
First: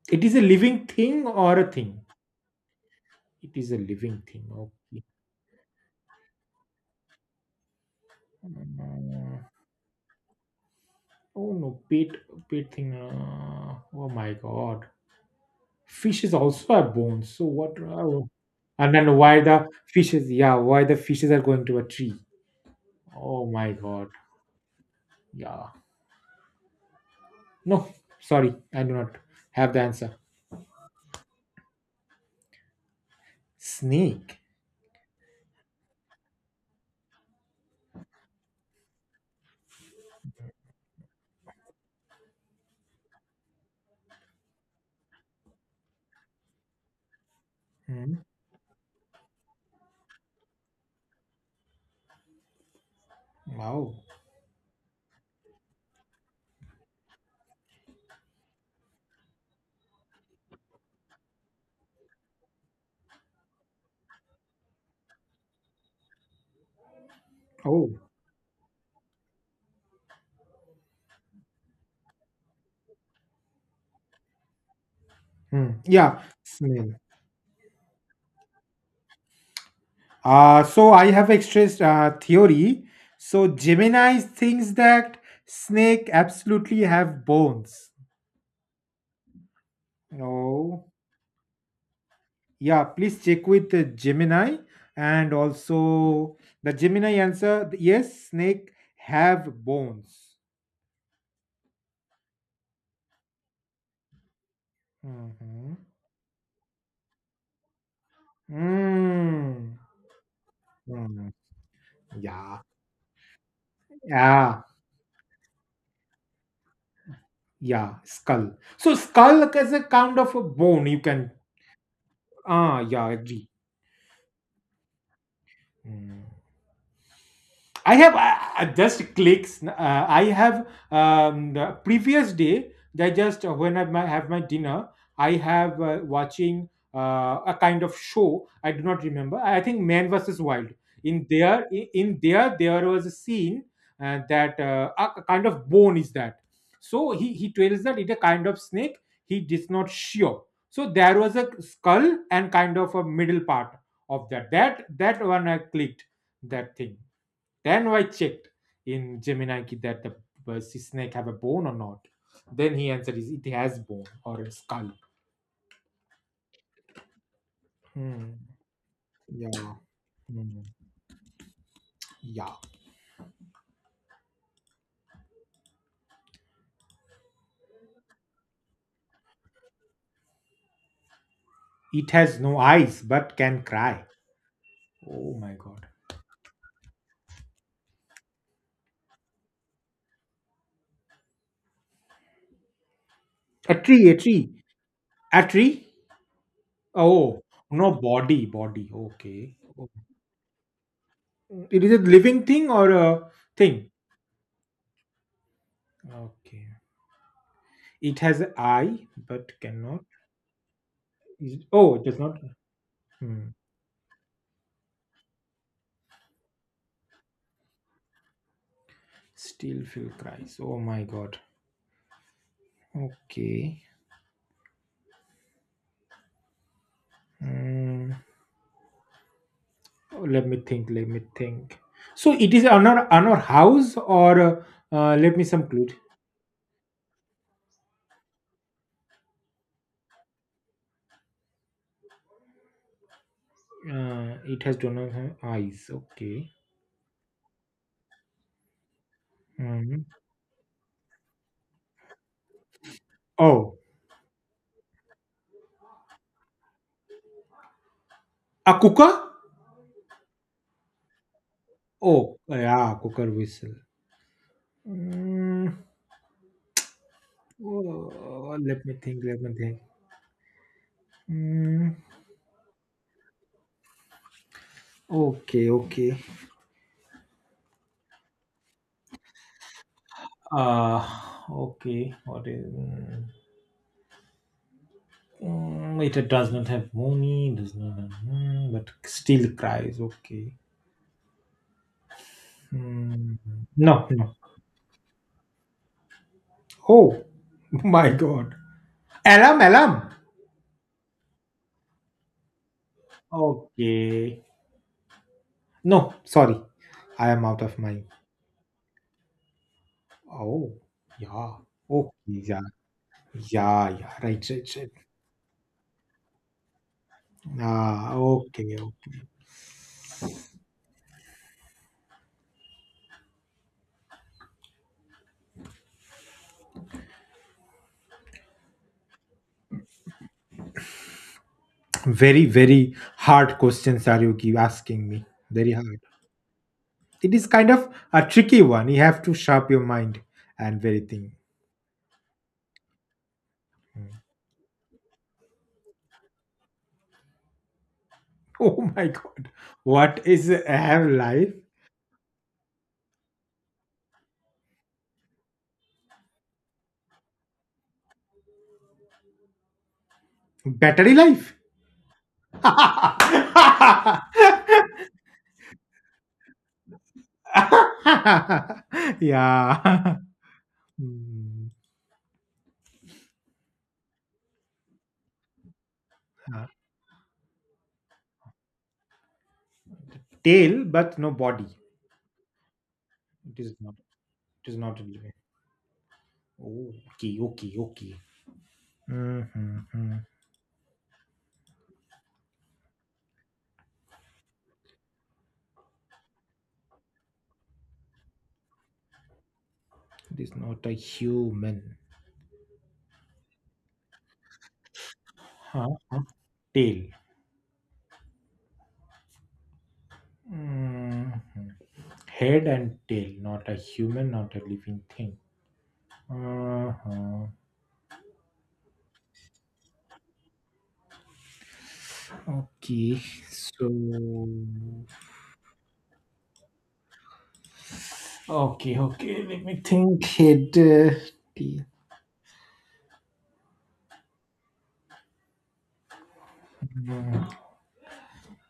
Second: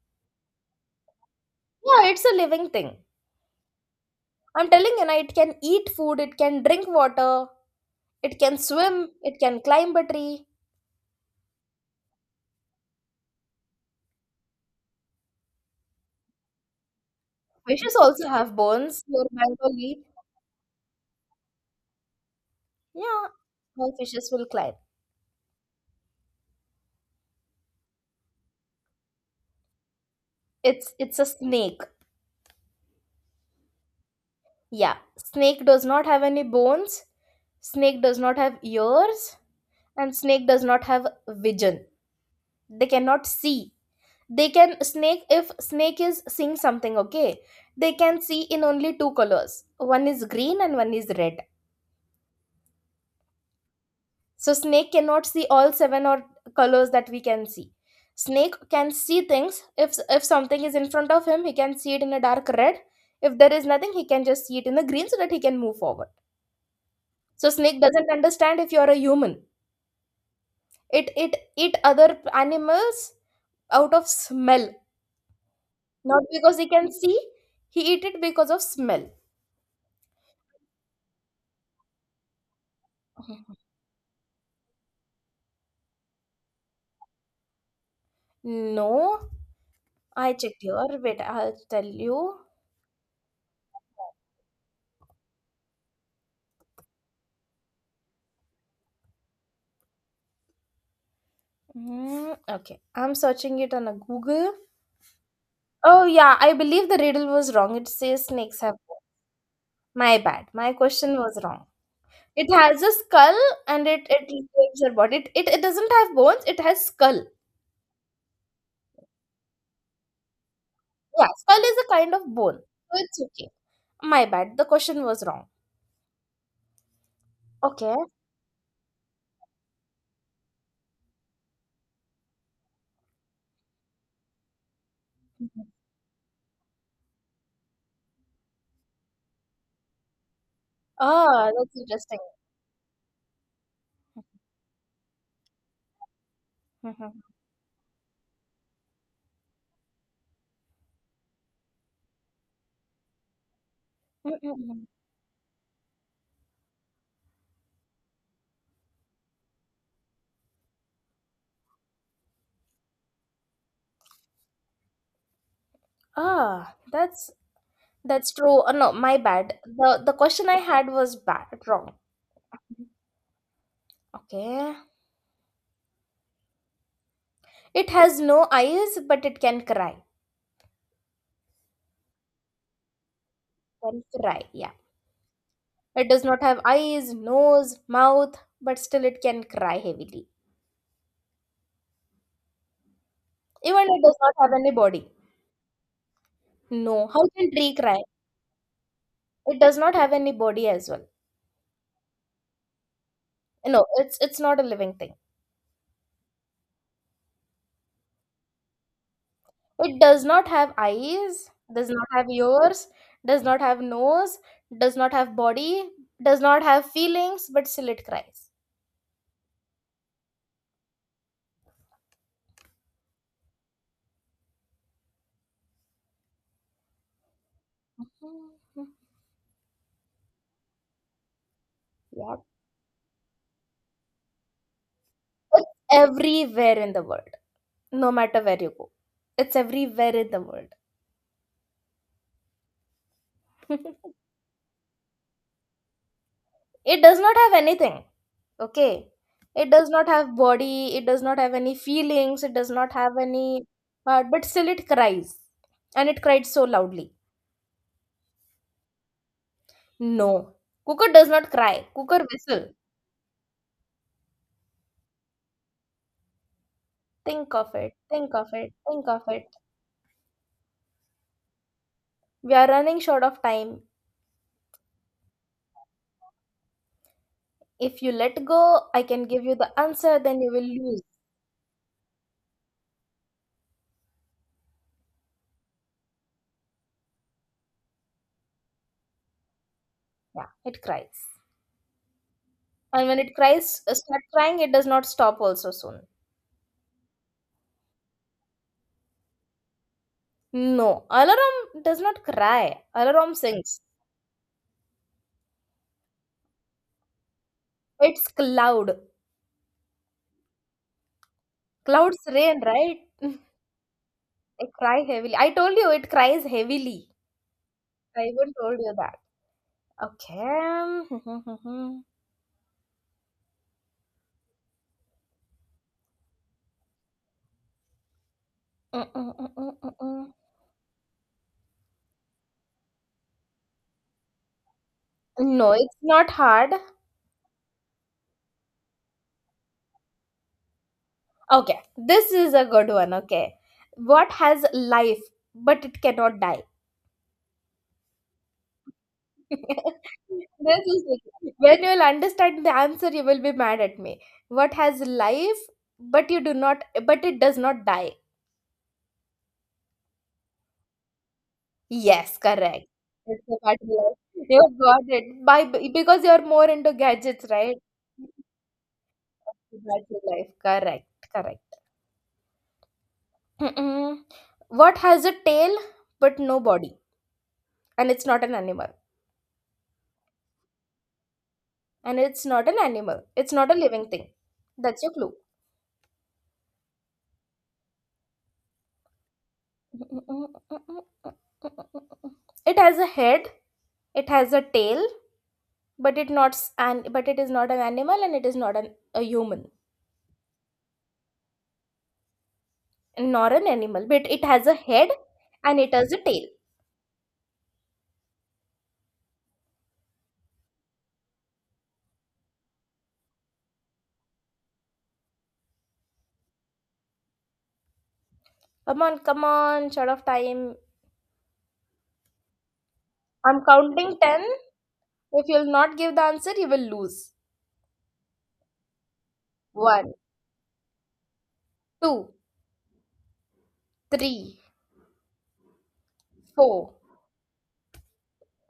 Speaker 2: It is a living thing or a thing?
Speaker 1: Yeah, it's a living thing.
Speaker 2: It is a living thing.
Speaker 1: I'm telling
Speaker 2: Okay.
Speaker 1: you, na, it can eat food, it can drink water, it can swim, it
Speaker 2: Mm.
Speaker 1: can climb a tree.
Speaker 2: Oh no, pet, pet thing. Oh my god. Fish is also a bone. So what?
Speaker 1: Fishes also
Speaker 2: Oh.
Speaker 1: have
Speaker 2: And
Speaker 1: bones.
Speaker 2: then
Speaker 1: Your
Speaker 2: why the
Speaker 1: Bengali.
Speaker 2: fishes? Yeah, why the fishes are going to a tree?
Speaker 1: Yeah,
Speaker 2: Oh my
Speaker 1: all
Speaker 2: god.
Speaker 1: fishes will climb.
Speaker 2: Yeah. No, sorry, I do not have the answer.
Speaker 1: It's a snake.
Speaker 2: Snake.
Speaker 1: Yeah, snake does not have any bones. Snake does not have ears, and snake does not have vision. They cannot see. They can snake if snake is seeing something. Okay, they
Speaker 2: Hmm.
Speaker 1: can see in only two colors. One is green and one is red.
Speaker 2: Wow.
Speaker 1: So snake cannot see all seven or colors that we can see. Snake can see things. If something is in front of him, he can see it in a dark red. If there is nothing, he can just see it in the green so that he can move forward. So snake
Speaker 2: Oh.
Speaker 1: doesn't understand if you're a human. It eat other animals out of smell.
Speaker 2: Hmm. Yeah.
Speaker 1: Not because he can
Speaker 2: Snail.
Speaker 1: see, he eat it because of smell.
Speaker 2: So I have expressed theory. So Gemini thinks that snake absolutely have bones.
Speaker 1: No, I checked here.
Speaker 2: Oh.
Speaker 1: Wait, I'll tell you.
Speaker 2: Yeah. Please check with Gemini and also the Gemini answer. Yes, snake have bones.
Speaker 1: Mm, okay, I'm searching it on a Google.
Speaker 2: Mm-hmm.
Speaker 1: Oh, yeah, I believe the riddle was wrong. It says snakes have bones.
Speaker 2: Mm.
Speaker 1: My bad. My question
Speaker 2: Mm.
Speaker 1: was wrong. It
Speaker 2: Yeah.
Speaker 1: has a skull and it
Speaker 2: Yeah.
Speaker 1: lives your body. It doesn't have bones. It has skull.
Speaker 2: Yeah, skull. So skull is a kind of a bone. You
Speaker 1: Yeah,
Speaker 2: can.
Speaker 1: skull is a kind of bone.
Speaker 2: Ah,
Speaker 1: So
Speaker 2: yeah,
Speaker 1: it's
Speaker 2: agree.
Speaker 1: okay. My bad. The question was wrong.
Speaker 2: Hmm. I
Speaker 1: Okay.
Speaker 2: have just clicks. I have the previous day. I just when I have my dinner, I
Speaker 1: Mhm.
Speaker 2: have watching a kind of show. I do not remember. I think Man versus Wild. In
Speaker 1: Ah,
Speaker 2: there,
Speaker 1: that's
Speaker 2: in
Speaker 1: interesting.
Speaker 2: there, there was a scene that a kind of bone is that. So
Speaker 1: Mhm.
Speaker 2: he tells that it's a kind of snake. He is not sure. So there was a skull and kind of a middle part of
Speaker 1: Mm,
Speaker 2: that.
Speaker 1: mm,
Speaker 2: That
Speaker 1: mm.
Speaker 2: that one I clicked that thing. Then I checked in Gemini ki that the sea snake have a bone or not. Then he answered, is it has bone or a skull.
Speaker 1: Ah, that's
Speaker 2: Hmm.
Speaker 1: true. Oh, no, my bad.
Speaker 2: Yeah.
Speaker 1: The question I
Speaker 2: Hmm.
Speaker 1: had was bad wrong.
Speaker 2: Yeah.
Speaker 1: Okay. It has no eyes, but it can cry.
Speaker 2: It has no eyes but can cry.
Speaker 1: Can cry. Yeah.
Speaker 2: Oh my god.
Speaker 1: It does not have eyes, nose, mouth, but still it can cry heavily.
Speaker 2: A
Speaker 1: Even it
Speaker 2: tree, a
Speaker 1: does not have
Speaker 2: tree.
Speaker 1: any body.
Speaker 2: A tree?
Speaker 1: No, how
Speaker 2: Oh,
Speaker 1: can tree
Speaker 2: no
Speaker 1: cry?
Speaker 2: body, body. Okay.
Speaker 1: It does
Speaker 2: Oh.
Speaker 1: not have any body as well.
Speaker 2: It is a living thing or a
Speaker 1: No,
Speaker 2: thing?
Speaker 1: it's not a living thing.
Speaker 2: Okay. It has an eye but
Speaker 1: It
Speaker 2: cannot.
Speaker 1: does not have eyes, does
Speaker 2: Oh, it
Speaker 1: not
Speaker 2: does
Speaker 1: have
Speaker 2: not.
Speaker 1: ears, does
Speaker 2: Hmm.
Speaker 1: not have nose, does not have body, does not have feelings, but still it cries.
Speaker 2: Still feel cries. Oh my god. Okay. Mm, Let me think. Let me think. So
Speaker 1: Yeah.
Speaker 2: it is on our house or let me some
Speaker 1: It's
Speaker 2: clue.
Speaker 1: everywhere in the world, no matter where you go. It's everywhere in the world.
Speaker 2: It has donor eyes. Okay.
Speaker 1: <laughs> It does not have anything. Okay, it does
Speaker 2: Mhm.
Speaker 1: not have body, it does not have any feelings, it does not have any
Speaker 2: Oh,
Speaker 1: heart, but still it cries and it cried so loudly.
Speaker 2: a cooker.
Speaker 1: No, cooker does not cry, cooker
Speaker 2: Oh,
Speaker 1: whistle.
Speaker 2: yeah, cooker whistle. Mm,
Speaker 1: Think of it, think of
Speaker 2: oh,
Speaker 1: it,
Speaker 2: let me
Speaker 1: think of
Speaker 2: think. Let
Speaker 1: it.
Speaker 2: me think. Mm,
Speaker 1: We are running short of time.
Speaker 2: okay. Okay.
Speaker 1: If you let go, I can give you the answer, then you will
Speaker 2: Uh,
Speaker 1: lose.
Speaker 2: okay. What is? It does not have money. Does not have, but still cries.
Speaker 1: Yeah,
Speaker 2: Okay.
Speaker 1: it cries, and when it
Speaker 2: Mm,
Speaker 1: cries,
Speaker 2: no,
Speaker 1: start
Speaker 2: no.
Speaker 1: crying, it does not stop also soon.
Speaker 2: Oh <laughs> my god. Alarm, alarm.
Speaker 1: No, alarm does not cry, alarm sings.
Speaker 2: Okay. No, sorry. I am out of my.
Speaker 1: It's loud.
Speaker 2: Oh, yeah. Okay,
Speaker 1: Clouds
Speaker 2: yeah.
Speaker 1: rain, right? <laughs>
Speaker 2: Yeah, yeah. Right,
Speaker 1: I
Speaker 2: right, right.
Speaker 1: cry heavily. I told you it cries heavily.
Speaker 2: Ah,
Speaker 1: I even
Speaker 2: okay,
Speaker 1: told you that.
Speaker 2: okay.
Speaker 1: Okay. <laughs>
Speaker 2: Very, very hard questions are you keep asking me. Very
Speaker 1: No, it's
Speaker 2: hard.
Speaker 1: not hard.
Speaker 2: It is kind of a tricky one. You have to sharp your mind and very thing.
Speaker 1: Okay, this is a good one. Okay,
Speaker 2: Mm. <laughs>
Speaker 1: what has life but it cannot die?
Speaker 2: Oh my god.
Speaker 1: <laughs>
Speaker 2: What is
Speaker 1: This is
Speaker 2: have life?
Speaker 1: it. When you'll understand the answer, you will be mad at me. What has life but it does not die?
Speaker 2: Battery life?
Speaker 1: Yes, correct. It's about life. You got
Speaker 2: <laughs>
Speaker 1: it. By because you're more into gadgets, right? About
Speaker 2: Yeah.
Speaker 1: your
Speaker 2: <laughs>
Speaker 1: life. Correct,
Speaker 2: Mm,
Speaker 1: correct. Mm-mm. What has a tail but no
Speaker 2: uh,
Speaker 1: body? And it's not an animal.
Speaker 2: Tail, but no body.
Speaker 1: And it's not an animal. It's
Speaker 2: It
Speaker 1: not a
Speaker 2: is not.
Speaker 1: living thing.
Speaker 2: It is not
Speaker 1: That's
Speaker 2: a
Speaker 1: your
Speaker 2: living.
Speaker 1: clue.
Speaker 2: Oh, okay, okay, okay. Mm-hmm. Hmm.
Speaker 1: It has a head, it has a tail, but it is not an animal and it is not an, a human,
Speaker 2: It is not a human.
Speaker 1: nor an animal. But it has a head and it
Speaker 2: Huh?
Speaker 1: has a
Speaker 2: Huh.
Speaker 1: tail.
Speaker 2: Tail. Hmm. Head and tail, not a human, not a living thing. Uh-huh.
Speaker 1: Come on, come on, short of time.
Speaker 2: Okay,
Speaker 1: I'm
Speaker 2: so
Speaker 1: counting 10. If you'll not give the answer, you will lose.
Speaker 2: okay, okay. Let me
Speaker 1: One,
Speaker 2: think. Head, tail.
Speaker 1: two, three, four,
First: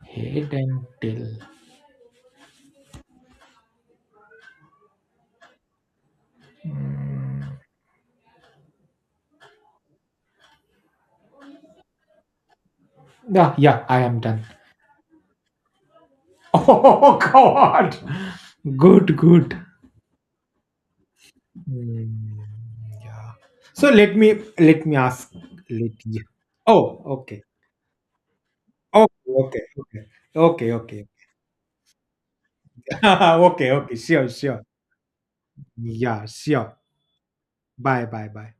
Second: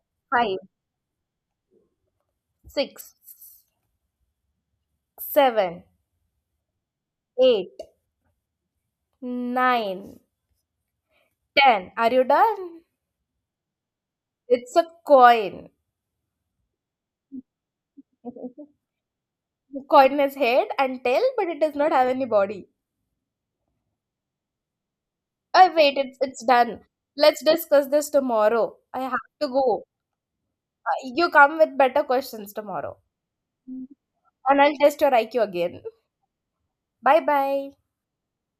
Speaker 2: Hate
Speaker 1: five,
Speaker 2: until.
Speaker 1: six, seven,
Speaker 2: Mm,
Speaker 1: eight, nine, ten. Are you done?
Speaker 2: yeah, yeah, I am done.
Speaker 1: It's a coin.
Speaker 2: <laughs> Oh, God.
Speaker 1: <laughs>
Speaker 2: Good, good.
Speaker 1: Coin has head and tail, but it does not have any
Speaker 2: Mm,
Speaker 1: body.
Speaker 2: yeah. So let me ask.
Speaker 1: Oh,
Speaker 2: Let
Speaker 1: wait,
Speaker 2: you.
Speaker 1: it's done.
Speaker 2: Oh, okay.
Speaker 1: Let's discuss this tomorrow. I have
Speaker 2: Okay,
Speaker 1: to
Speaker 2: okay,
Speaker 1: go.
Speaker 2: okay, okay, okay,
Speaker 1: You come with better questions tomorrow.
Speaker 2: <laughs> okay, okay. Sure, sure.
Speaker 1: And I'll test your IQ again.
Speaker 2: Yeah, sure.
Speaker 1: Bye bye.
Speaker 2: Bye, bye, bye.